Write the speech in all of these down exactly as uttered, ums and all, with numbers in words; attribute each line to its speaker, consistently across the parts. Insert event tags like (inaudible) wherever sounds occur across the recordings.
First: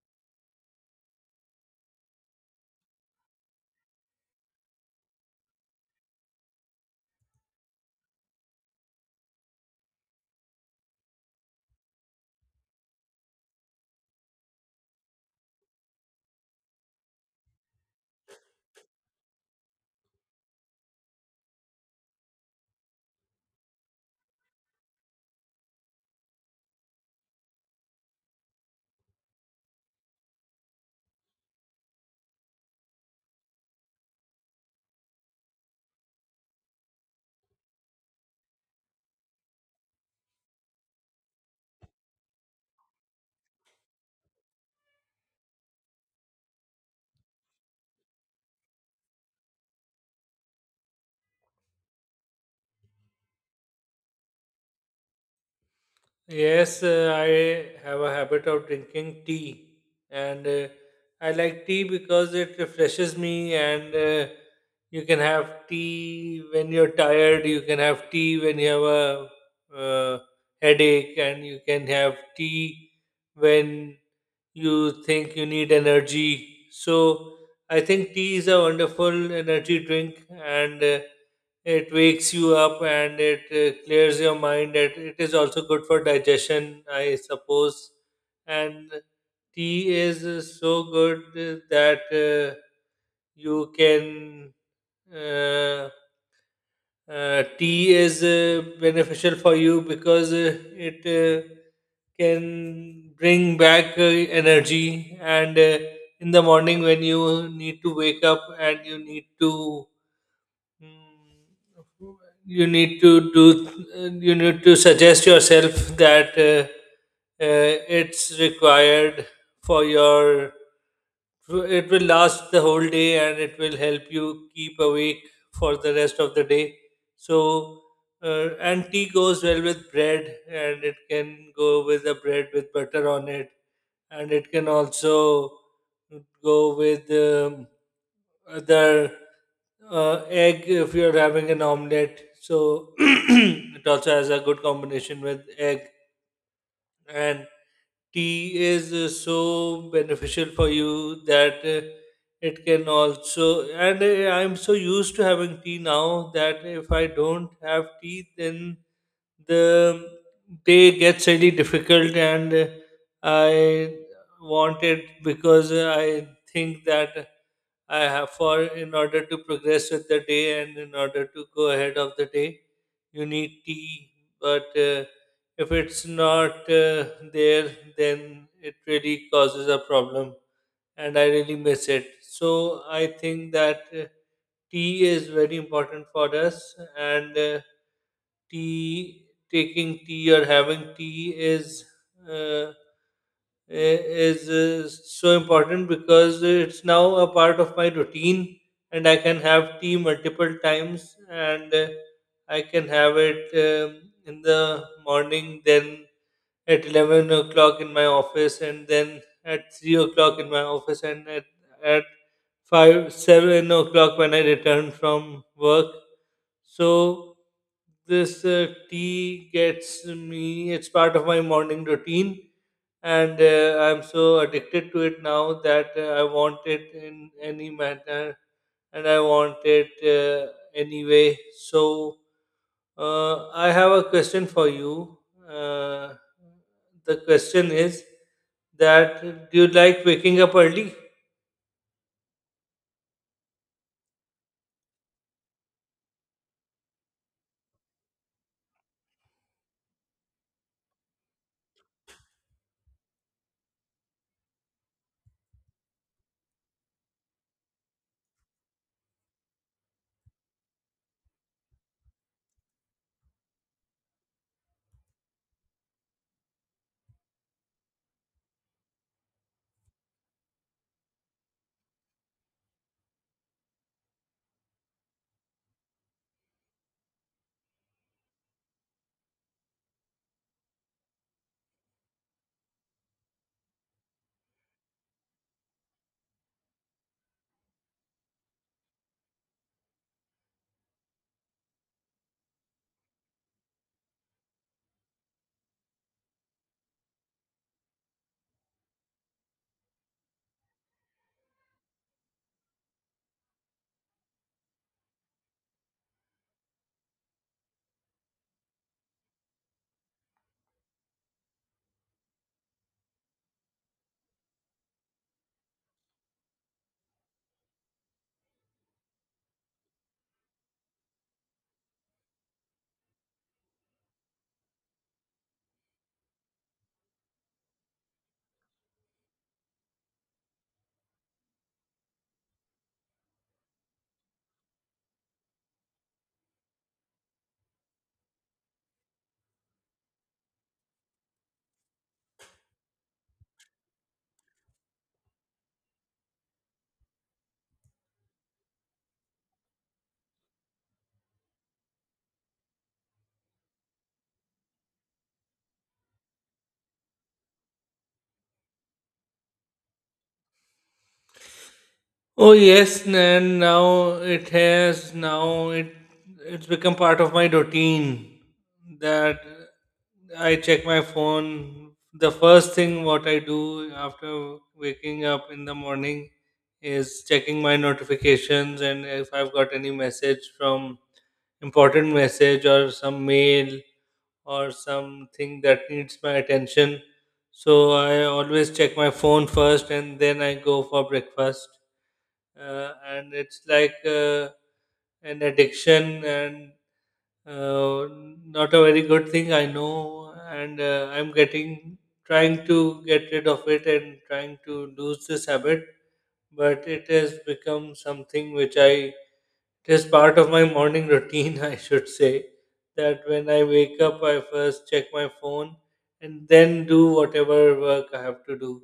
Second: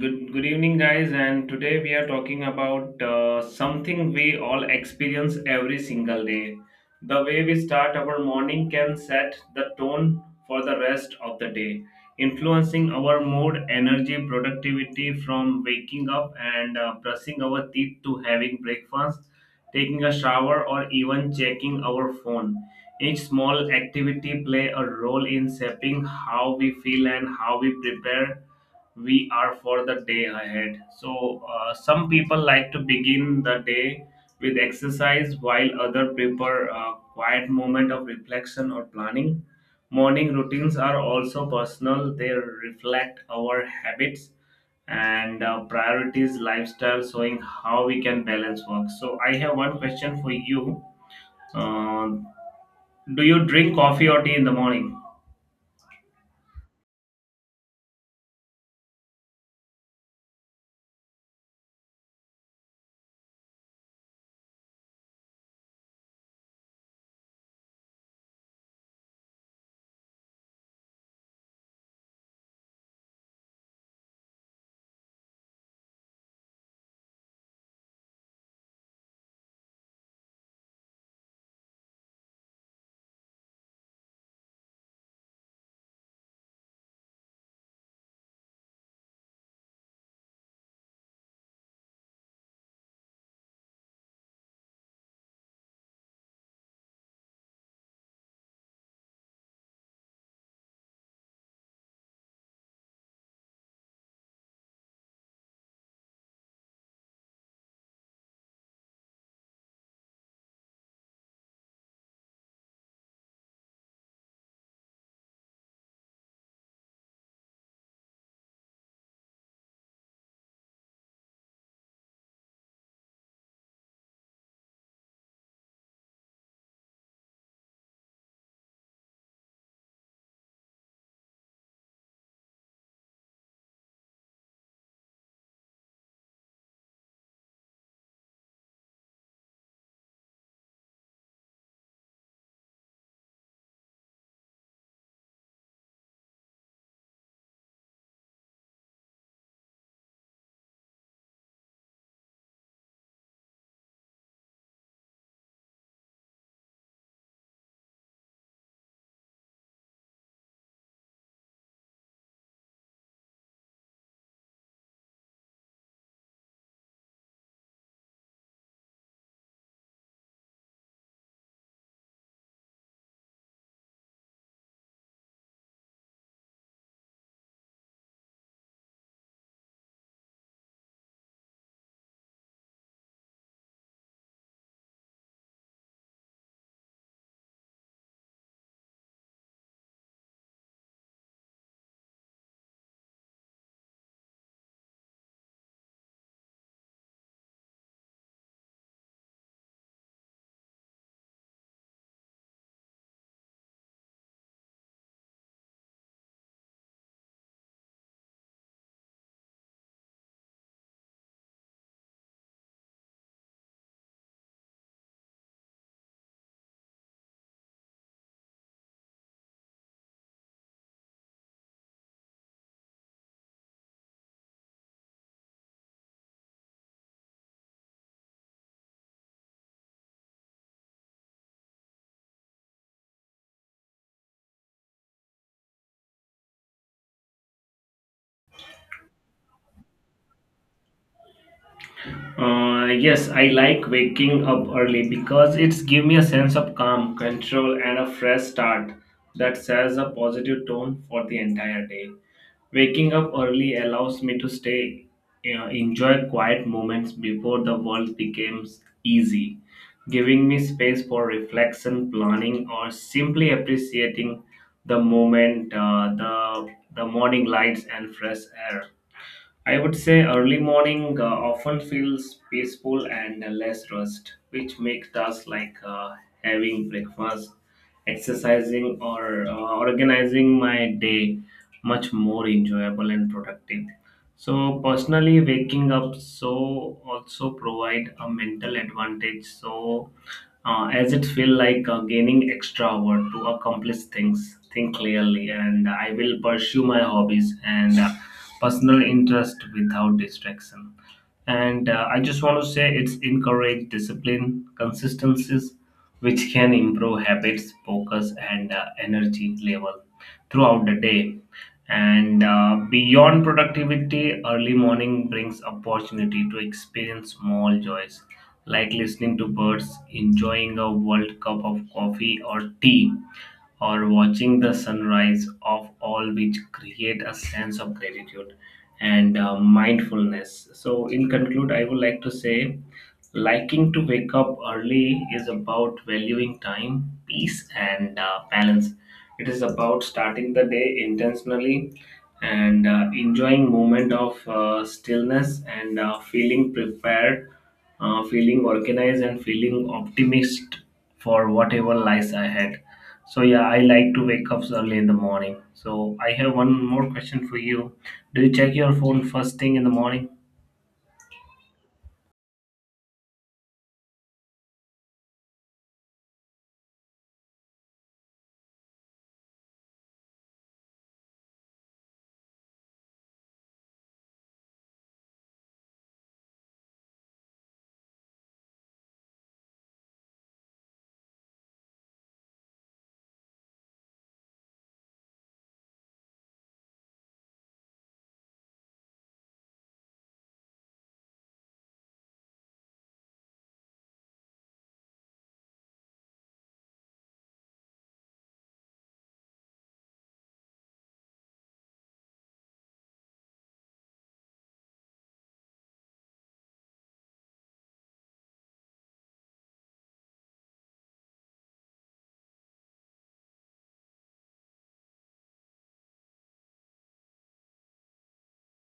Speaker 1: Good, good evening, guys. And today we are talking about uh, something we all experience every single day. The way we start our morning can set the tone for the rest of the day, influencing our mood, energy, productivity from waking up and uh, brushing our teeth to having breakfast, taking a shower, or even checking our phone. Each small activity play a role in shaping how we feel and how we prepare we are for the day ahead. So, uh, some people like to begin the day with exercise, while other prefer a quiet moment of reflection or planning. Morning routines are also personal, they reflect our habits and uh, priorities, lifestyle, showing how we can balance work. So, I have one question for you. Uh, do you drink coffee or tea in the morning?
Speaker 2: Yes, uh, I have a habit of drinking tea, and uh, I like tea because it refreshes me. And uh, You can have tea when you're tired. You can have tea when you have a uh, headache, and you can have tea when you think you need energy. So I think tea is a wonderful energy drink, and uh, it wakes you up and it uh, clears your mind. It, it is also good for digestion, I suppose. And tea is uh, so good uh, that uh, you can. Uh, uh, Tea is uh, beneficial for you because uh, it uh, can bring back uh, energy, and uh, in the morning when you need to wake up and you need to Mm, you need to do you need to suggest yourself that uh, uh, it's required for your it will last the whole day and it will help you keep awake for the rest of the day. So uh, and tea goes well with bread, and it can go with a bread with butter on it, and it can also go with um, uh, the uh, egg if you're having an omelette. So (clears throat) it also has a good combination with egg. And tea is uh, so beneficial for you that uh, it can also. And uh, I'm so used to having tea now that if I don't have tea, then the day gets really difficult, and uh, I want it because I think that. I have for in order to progress with the day and in order to go ahead of the day, you need tea. But uh, if it's not uh, there, then it really causes a problem, and I really miss it. So I think that. Uh, tea is very important for us, and uh, tea taking tea or having tea is uh, i- is uh, so important because it's now a part of my routine, and I can have tea multiple times, and uh, I can have it um, in the morning, then at eleven o'clock in my office, and then at three o'clock in my office, and at, at five, seven o'clock when I return from work. So this uh, tea gets me, it's part of my morning routine. And uh, I'm so addicted to it now that uh, I want it in any manner, and I want it uh, anyway. So uh, I have a question for you. Uh, the question is that do you like waking up early?
Speaker 1: Uh, yes, I like waking up early because it's give me a sense of calm, control, and a fresh start that sets a positive tone for the entire day. Waking up early allows me to stay, you know, enjoy quiet moments before the world becomes easy, giving me space for reflection, planning, or simply appreciating the moment, uh, the the morning lights and fresh air. I would say early morning uh, often feels peaceful and less rushed, which makes tasks like uh, having breakfast, exercising, or uh, organizing my day much more enjoyable and productive. So personally, waking up so also provide a mental advantage. So uh, as it feel like uh, gaining extra hour to accomplish things think clearly and I will pursue my hobbies and uh, personal interest without distraction and uh, I just want to say it's encourage discipline consistencies which can improve habits, focus, and uh, energy level throughout the day. And uh, beyond productivity, early morning brings opportunity to experience small joys like listening to birds, enjoying a world cup of coffee or tea or watching the sunrise of all which create a sense of gratitude and uh, mindfulness so in conclude I would like to say liking to wake up early is about valuing time peace and uh, balance it is about starting the day intentionally and uh, enjoying moment of uh, stillness and uh, feeling prepared, uh, feeling organized, and feeling optimist for whatever lies ahead. So yeah, I like to wake up early in the morning. So I have one more question for you. Do you check your phone first thing in the morning?
Speaker 2: Oh yes, and now it has now it it's become part of my routine that I check my phone. The first thing what I do after waking up in the morning is checking my notifications, and if I've got any message from important message or some mail or something that needs my attention. So I always check my phone first, and then I go for breakfast, uh, and it's like uh, an addiction, and uh, not a very good thing I know, and uh, I'm getting trying to get rid of it and trying to lose this habit, but it has become something which I it is part of my morning routine (laughs) I should say that when I wake up I first check my phone, and then do whatever work I have to do.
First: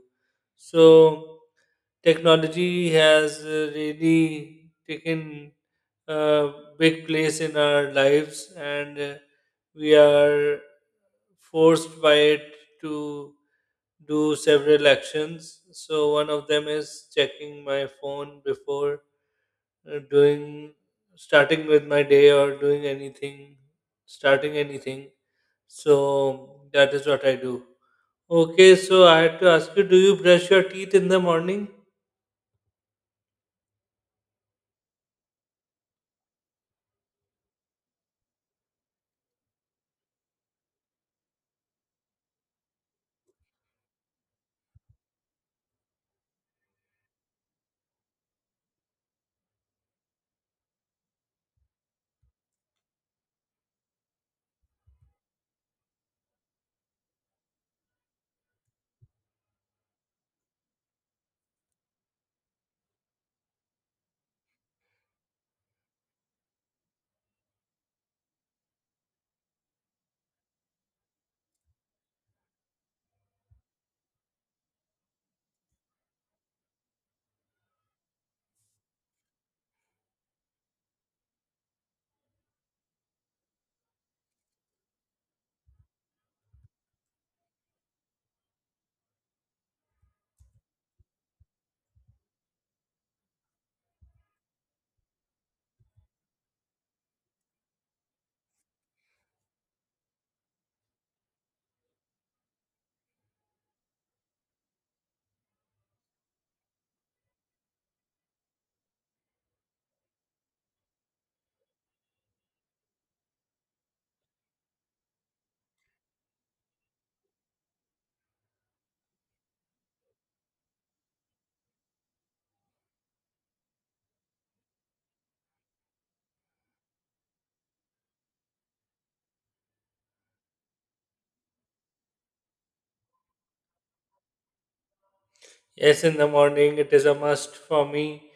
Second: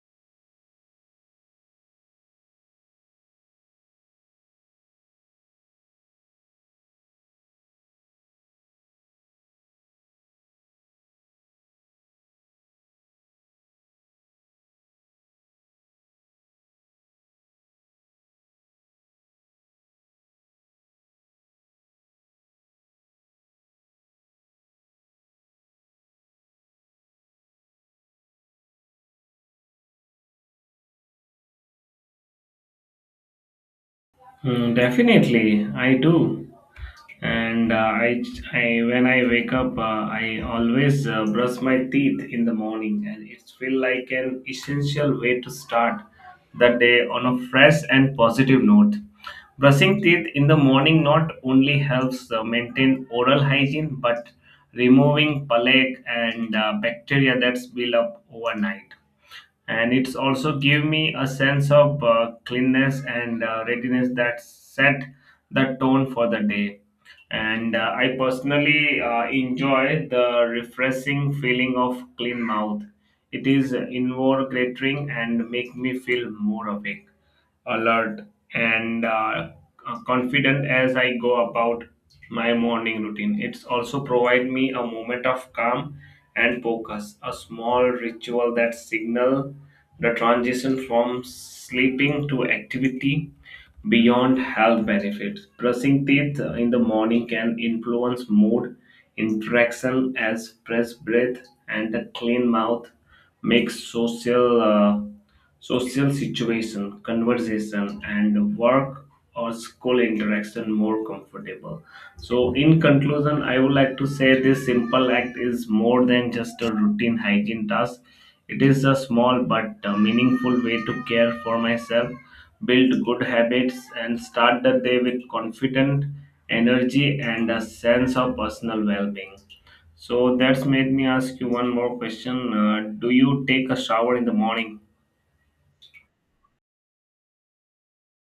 Speaker 2: So technology has uh, really taken a big place in our lives, and uh, we are forced by it to do several actions. So one of them is checking my phone before uh, doing starting with my day, or doing anything, starting anything. So that is what I do. Okay, so I had to ask you, do you brush your teeth in the morning?
Speaker 1: Hmm, definitely, I do. And uh, I, I when I wake up uh, I always uh, brush my teeth in the morning and it feels like an essential way to start the day on a fresh and positive note brushing teeth in the morning not only helps uh, maintain oral hygiene but removing plaque and uh, bacteria that's built up overnight and it's also give me a sense of uh, cleanness and uh, readiness that set the tone for the day and uh, I personally uh, enjoy the refreshing feeling of clean mouth it is invigorating and make me feel more awake alert, and uh, uh, confident as I go about my morning routine. It's also provide me a moment of calm and focus, a small ritual that signal the transition from sleeping to activity beyond health benefits. Brushing teeth in the morning can influence mood, interaction as fresh breath and a clean mouth makes social uh, social situation, conversation, and work or school interaction more comfortable. So, in conclusion, I would like to say this simple act is more than just a routine hygiene task. It is a small but uh, meaningful way to care for myself, build good habits, and start the day with confident energy and a sense of personal well being. So, that's made me ask you one more question. Uh, do you take a shower in the morning?
Speaker 2: Yes, in the morning it is a must for me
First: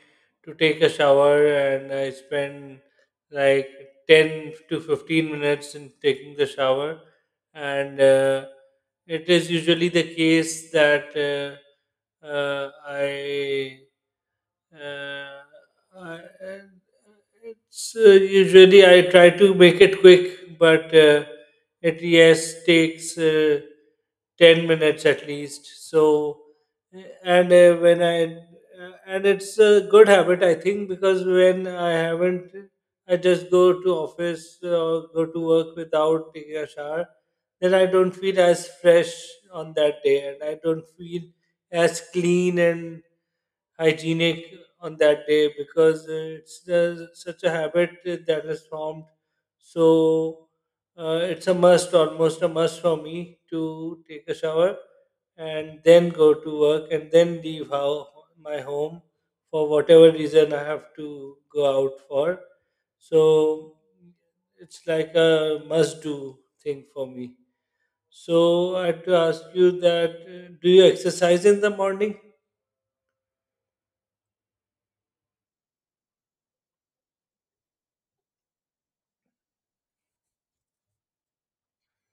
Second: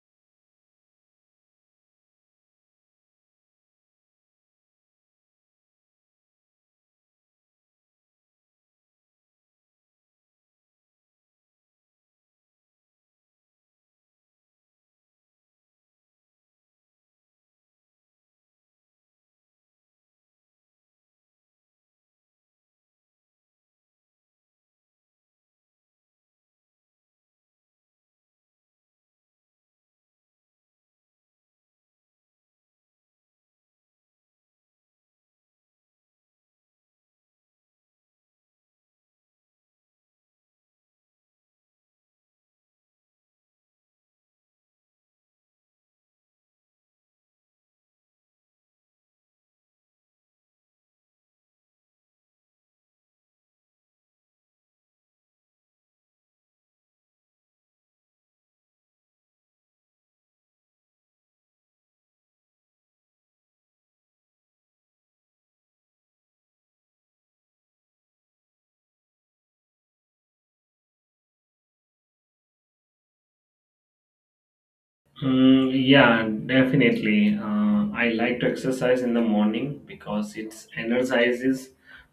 Speaker 2: to take a shower, and I spend like ten to fifteen minutes in taking the shower. And uh, It is usually the case that uh, uh, I uh, I, and it's uh, usually I try to make it quick, but uh, it yes takes uh, ten minutes at least. So, uh, and uh, When I uh, and it's a good habit I think, because when I haven't, I just go to office or go to work without taking a shower, then I don't feel as fresh on that day, and I don't feel as clean and hygienic on that day, because uh, it's the, such a habit that has formed. So uh, it's a must, almost a must for me to take a shower and then go to work and then leave how, my home for whatever reason I have to go out for. So it's like a must do thing for me. So I have to ask you that uh, do you exercise in the morning?
Speaker 1: Mm, yeah, definitely. Uh, I like to exercise in the morning because it energizes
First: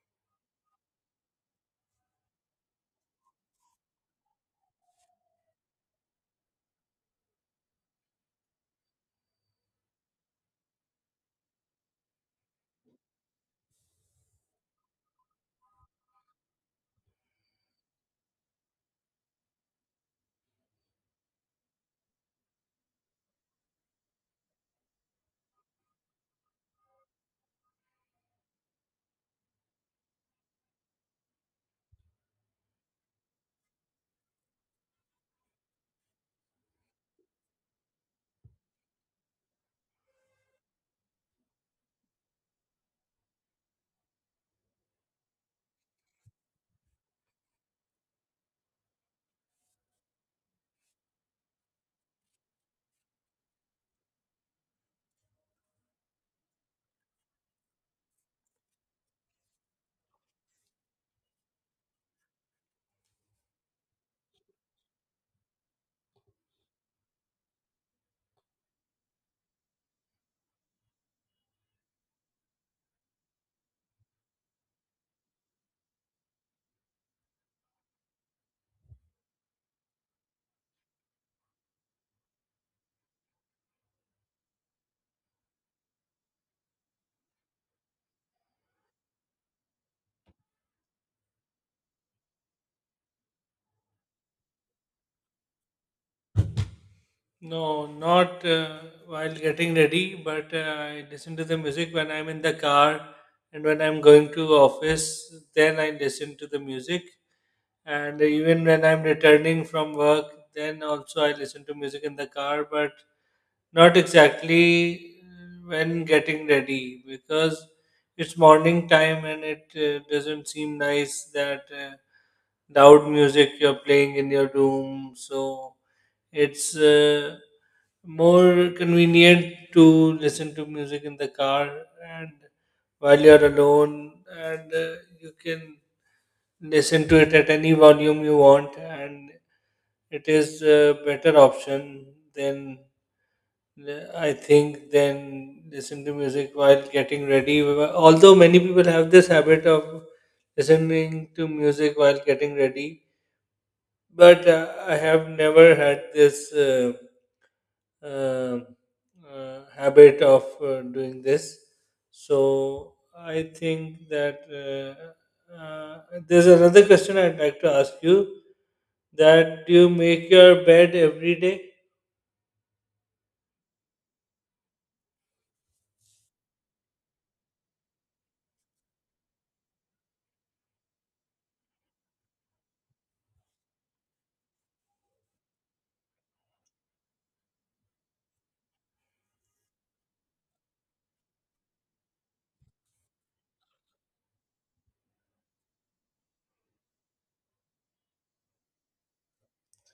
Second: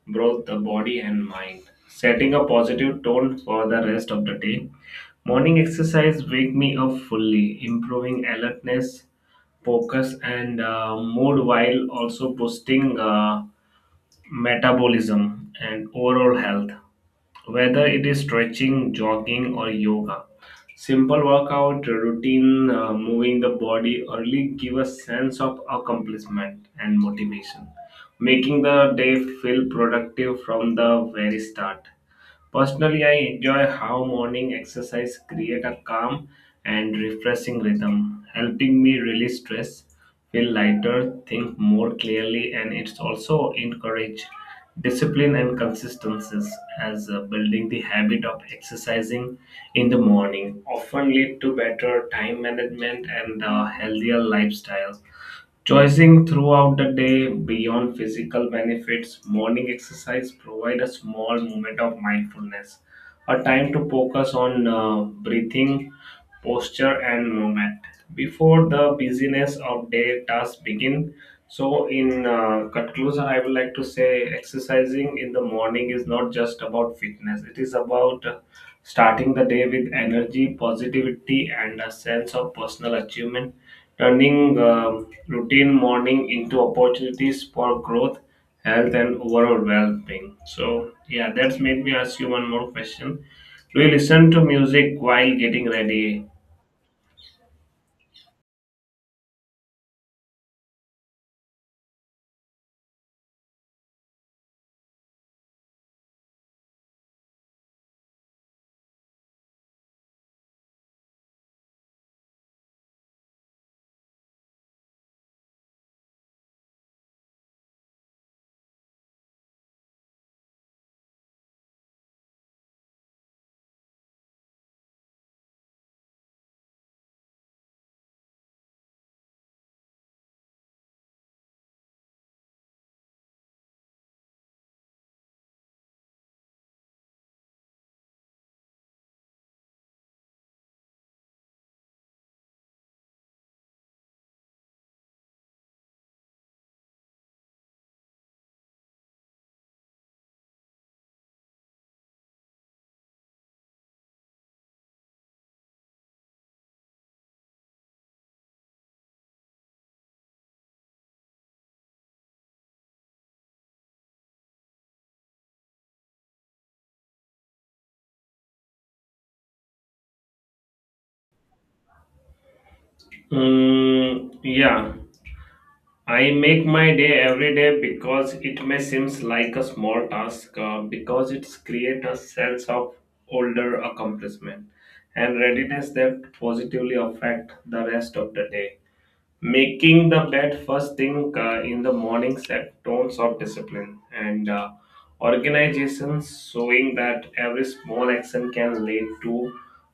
Speaker 1: both the body and mind, setting a positive tone for the rest of the day. Morning exercise wake me up fully, improving alertness, focus, and uh, mood while also boosting. Uh, metabolism, and overall health. Whether it is stretching, jogging, or yoga, simple workout routine, uh, moving the body early give a sense of accomplishment and motivation, making the day feel productive from the very start. Personally, I enjoy how morning exercise create a calm and refreshing rhythm, helping me release stress, feel lighter, think more clearly, and it's also encourage discipline and consistencies as uh, building the habit of exercising in the morning often lead to better time management and uh, healthier lifestyles Choosing throughout the day beyond physical benefits, morning exercise provide a small moment of mindfulness, a time to focus on uh, breathing, posture, and movement before the busyness of day tasks begin. So, in uh, conclusion, I would like to say exercising in the morning is not just about fitness; it is about Starting the day with energy, positivity, and a sense of personal achievement, turning um, routine morning into opportunities for growth, health, and overall well being. So, yeah, that's made me ask you one more question. Do you listen to music while getting ready?
Speaker 2: No, not uh, while getting ready, but uh, I listen to the music when I'm in the car, and when I'm going to office, then I listen to the music. And even when I'm returning from work, then also I listen to music in the car, but not exactly uh, when getting ready, because it's morning time and it uh, doesn't seem nice that uh, loud music you're playing in your room. So it's uh, more convenient to listen to music in the car, and while you're alone, and uh, you can listen to it at any volume you want, and it is a better option than uh, I think than listen to music while getting ready. Although many people have this habit of listening to music while getting ready, but uh, I have never had this. Uh, uh, uh, Habit of uh, doing this. So I think that uh, uh, there's another question I'd like to ask you. That do you make your bed every day?
Speaker 1: Mm, yeah. I make my day every day because it may seems like a small task uh, because it creates a sense of older accomplishment and readiness that positively affect the rest of the day making the bed first thing uh, in the morning set tones of discipline and uh, organization showing that every small action can lead to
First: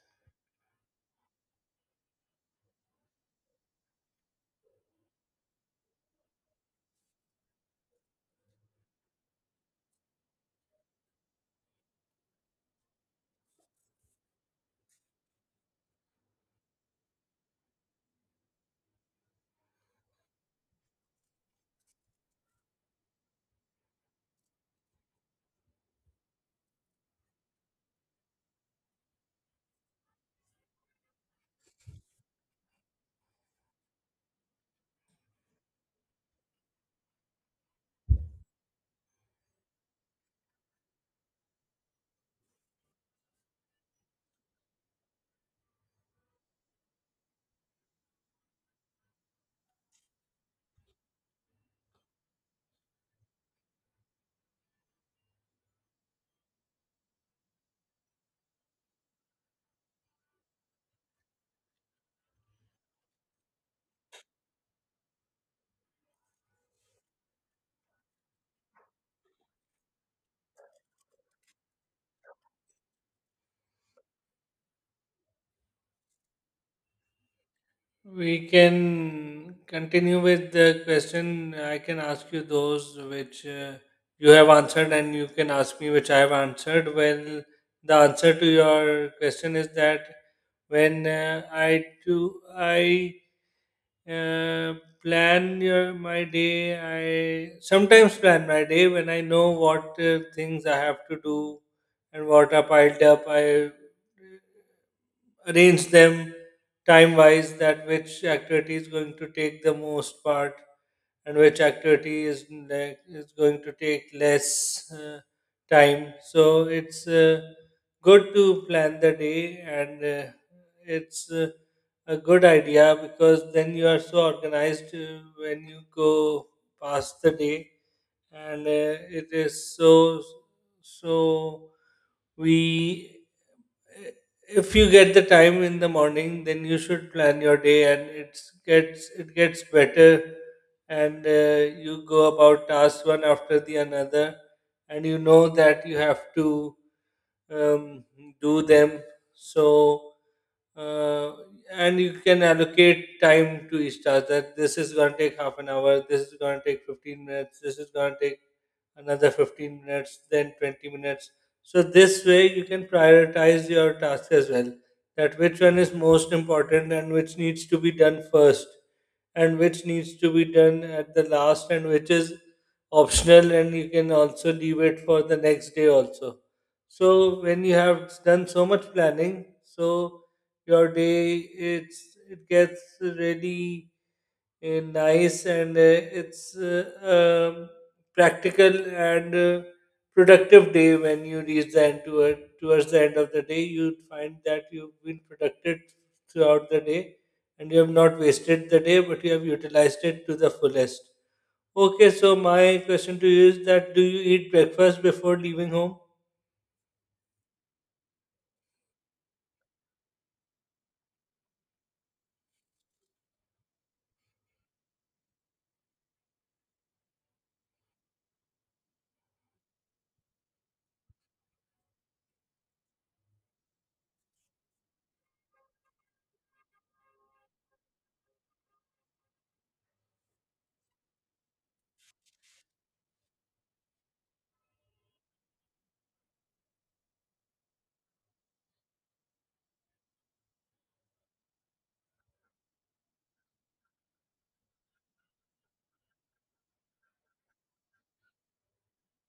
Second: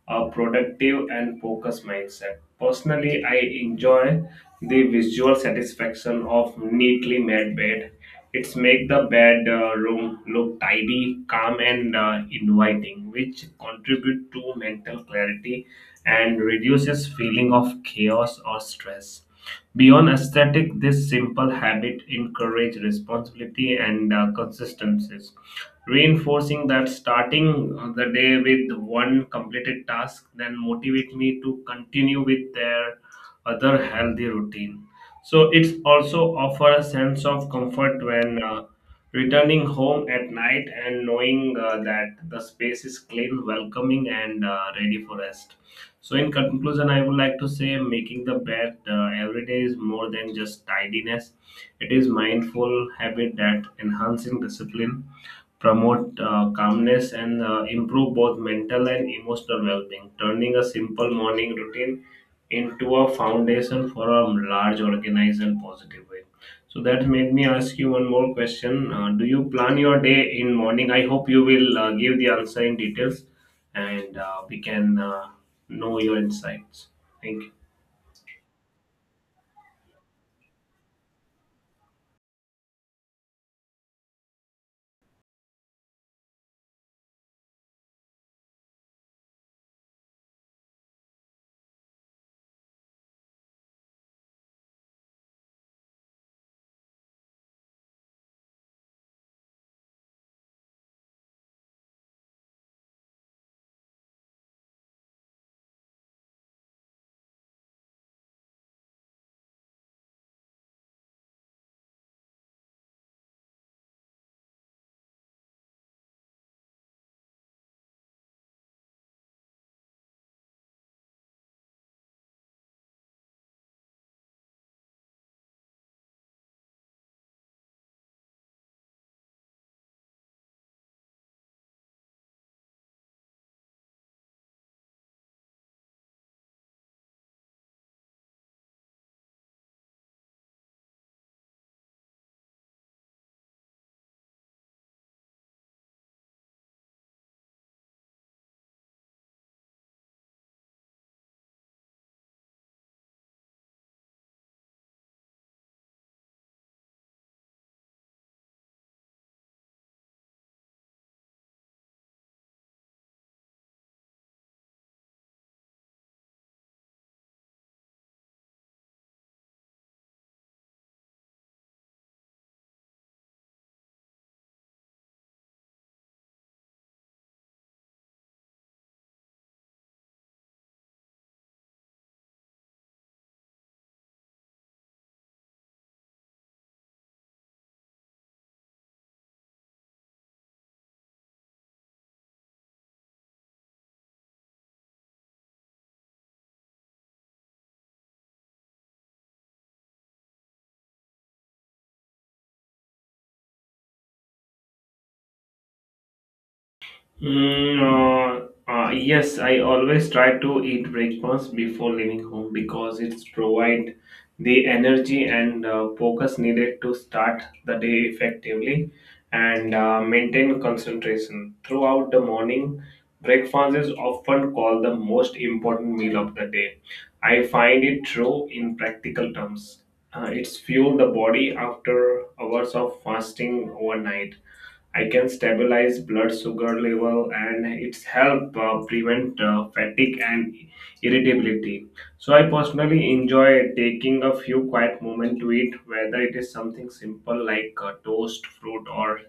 Speaker 1: a productive and focused mindset personally I enjoy the visual satisfaction of neatly made bed it's make the bed uh, room look tidy calm and uh, inviting which contribute to mental clarity and reduces feeling of chaos or stress Beyond aesthetic, this simple habit encourages responsibility and uh, consistencies, reinforcing that starting uh, the day with one completed task then motivate me to continue with their other healthy routine. So it also offers a sense of comfort when uh, returning home at night and knowing uh, that the space is clean, welcoming, and uh, ready for rest. So, in conclusion, I would like to say making the bed uh, every day is more than just tidiness. It is mindful habit that enhancing discipline, promote uh, calmness, and uh, improve both mental and emotional well-being. Turning a simple morning routine into a foundation for a large, organized, and positive way. So that made me ask you one more question. Uh, do you plan your day in morning? I hope you will uh, give the answer in details and uh, we can uh, know your insights. Thank you.
Speaker 2: We can continue with the question. I can ask you those which uh, you have answered, and you can ask me which I have answered. Well, the answer to your question is that when uh, I do, I uh, plan your, my day. I sometimes plan my day when I know what uh, things I have to do and what are piled up. I arrange them time wise, that which activity is going to take the most part, and which activity is like is going to take less uh, time. So it's uh, good to plan the day, and uh, it's uh, a good idea, because then you are so organized uh, when you go past the day, and uh, it is so so we if you get the time in the morning, then you should plan your day, and it's gets it gets better, and uh, you go about tasks one after the another, and you know that you have to um, do them. So uh, and you can allocate time to each task, that this is going to take half an hour, this is going to take fifteen minutes, this is going to take another fifteen minutes, then twenty minutes. So this way you can prioritize your task as well. That which one is most important, and which needs to be done first, and which needs to be done at the last, and which is optional, and you can also leave it for the next day also. So when you have done so much planning, so your day it's it gets really eh, nice, and uh, it's uh, um, practical and uh, productive day. When you reach the end toward, towards the end of the day, you find that you've been productive throughout the day, and you have not wasted the day, but you have utilized it to the fullest. Okay, so my question to you is that, do you eat breakfast before leaving home?
Speaker 1: Mm, uh, uh, yes, I always try to eat breakfast before leaving home because it provides the energy and uh, focus needed to start the day effectively and uh, maintain concentration. Throughout the morning, breakfast is often called the most important meal of the day. I find it true in practical terms. Uh, it's fuel the body after hours of fasting overnight I can stabilize blood sugar level and it's help uh, prevent uh, fatigue and irritability. So I personally enjoy taking a few quiet moment to eat, whether it is something simple like uh, toast, fruit, or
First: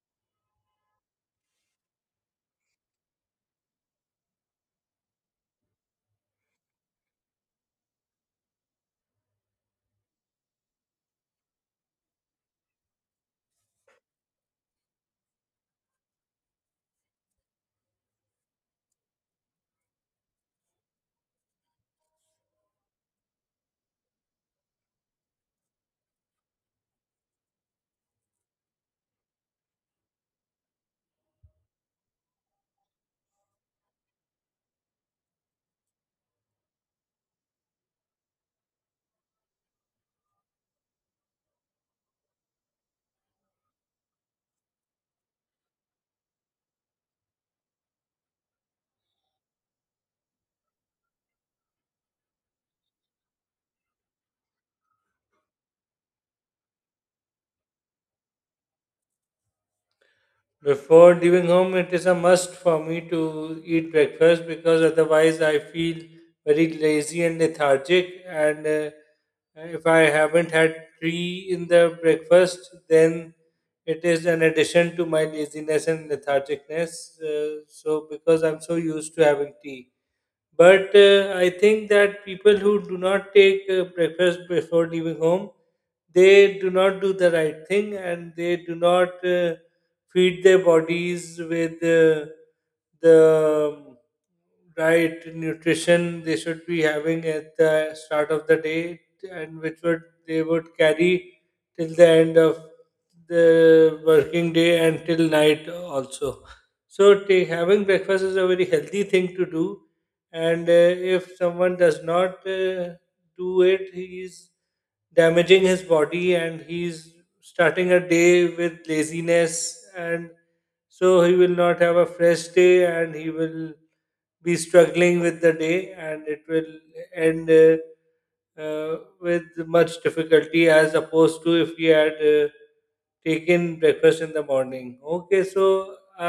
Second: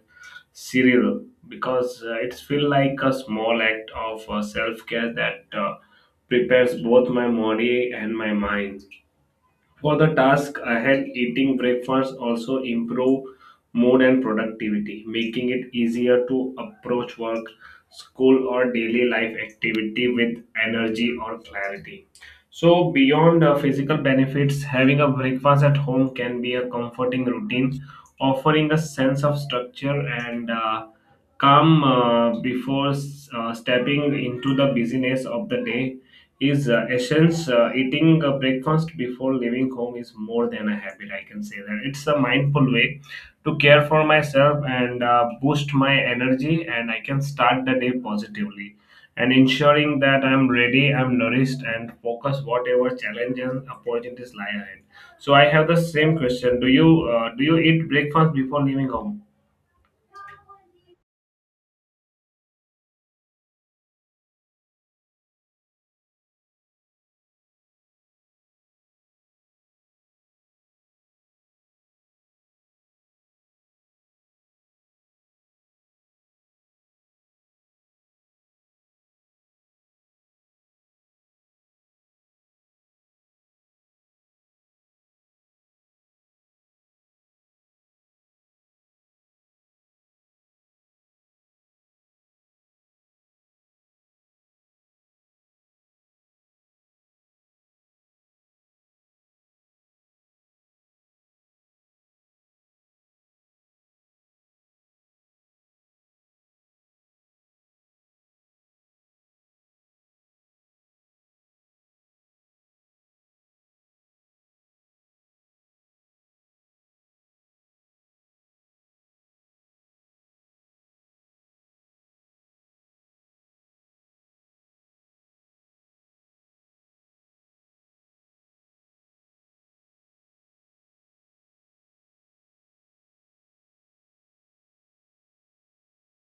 Speaker 1: cereal, because uh, it feels like a small act of uh, self care that uh, prepares both my body and my mind. For the task ahead, eating breakfast also improve mood and productivity, making it easier to approach work, school, or daily life activity with energy or clarity. So, beyond uh, physical benefits, having a breakfast at home can be a comforting routine, offering a sense of structure and uh, calm uh, before s- uh, stepping into the busyness of the day is uh, essence uh, eating uh, breakfast before leaving home is more than a habit I can say that it's a mindful way to care for myself and uh, boost my energy and I can start the day positively and ensuring that I'm ready I'm nourished and focus whatever challenges, and opportunities lie ahead so I have the same question do you uh, do you eat breakfast before leaving home
Speaker 2: Before leaving home, it is a must for me to eat breakfast, because otherwise I feel very lazy and lethargic. And uh, If I haven't had tea in the breakfast, then it is an addition to my laziness and lethargicness. Uh, so, because I'm so used to having tea. But uh, I think that people who do not take uh, breakfast before leaving home, they do not do the right thing, and they do not uh, feed their bodies with uh, the um, right nutrition they should be having at the start of the day, and which would they would carry till the end of the working day, and till night also. So, ta- having breakfast is a very healthy thing to do, and uh, if someone does not uh, do it, he's damaging his body, and he's starting a day with laziness, and so he will not have a fresh day, and he will be struggling with the day, and it will end uh, uh, with much difficulty, as opposed to if he had uh, taken breakfast in the morning. Okay, so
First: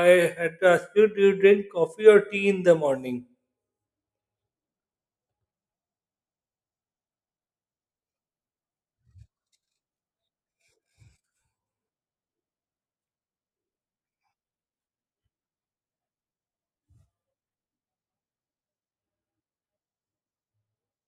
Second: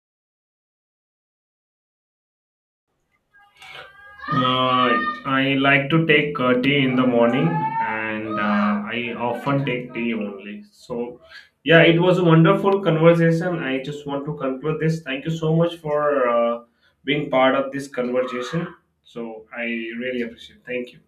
Speaker 2: I had to ask you, do you drink coffee or tea in the morning?
Speaker 1: Uh, I like to take uh, tea in the morning, and uh, I often take tea only. So, yeah, it was a wonderful conversation. I just want to conclude this. Thank you so much for uh, being part of this conversation. So, I really appreciate. It. Thank you.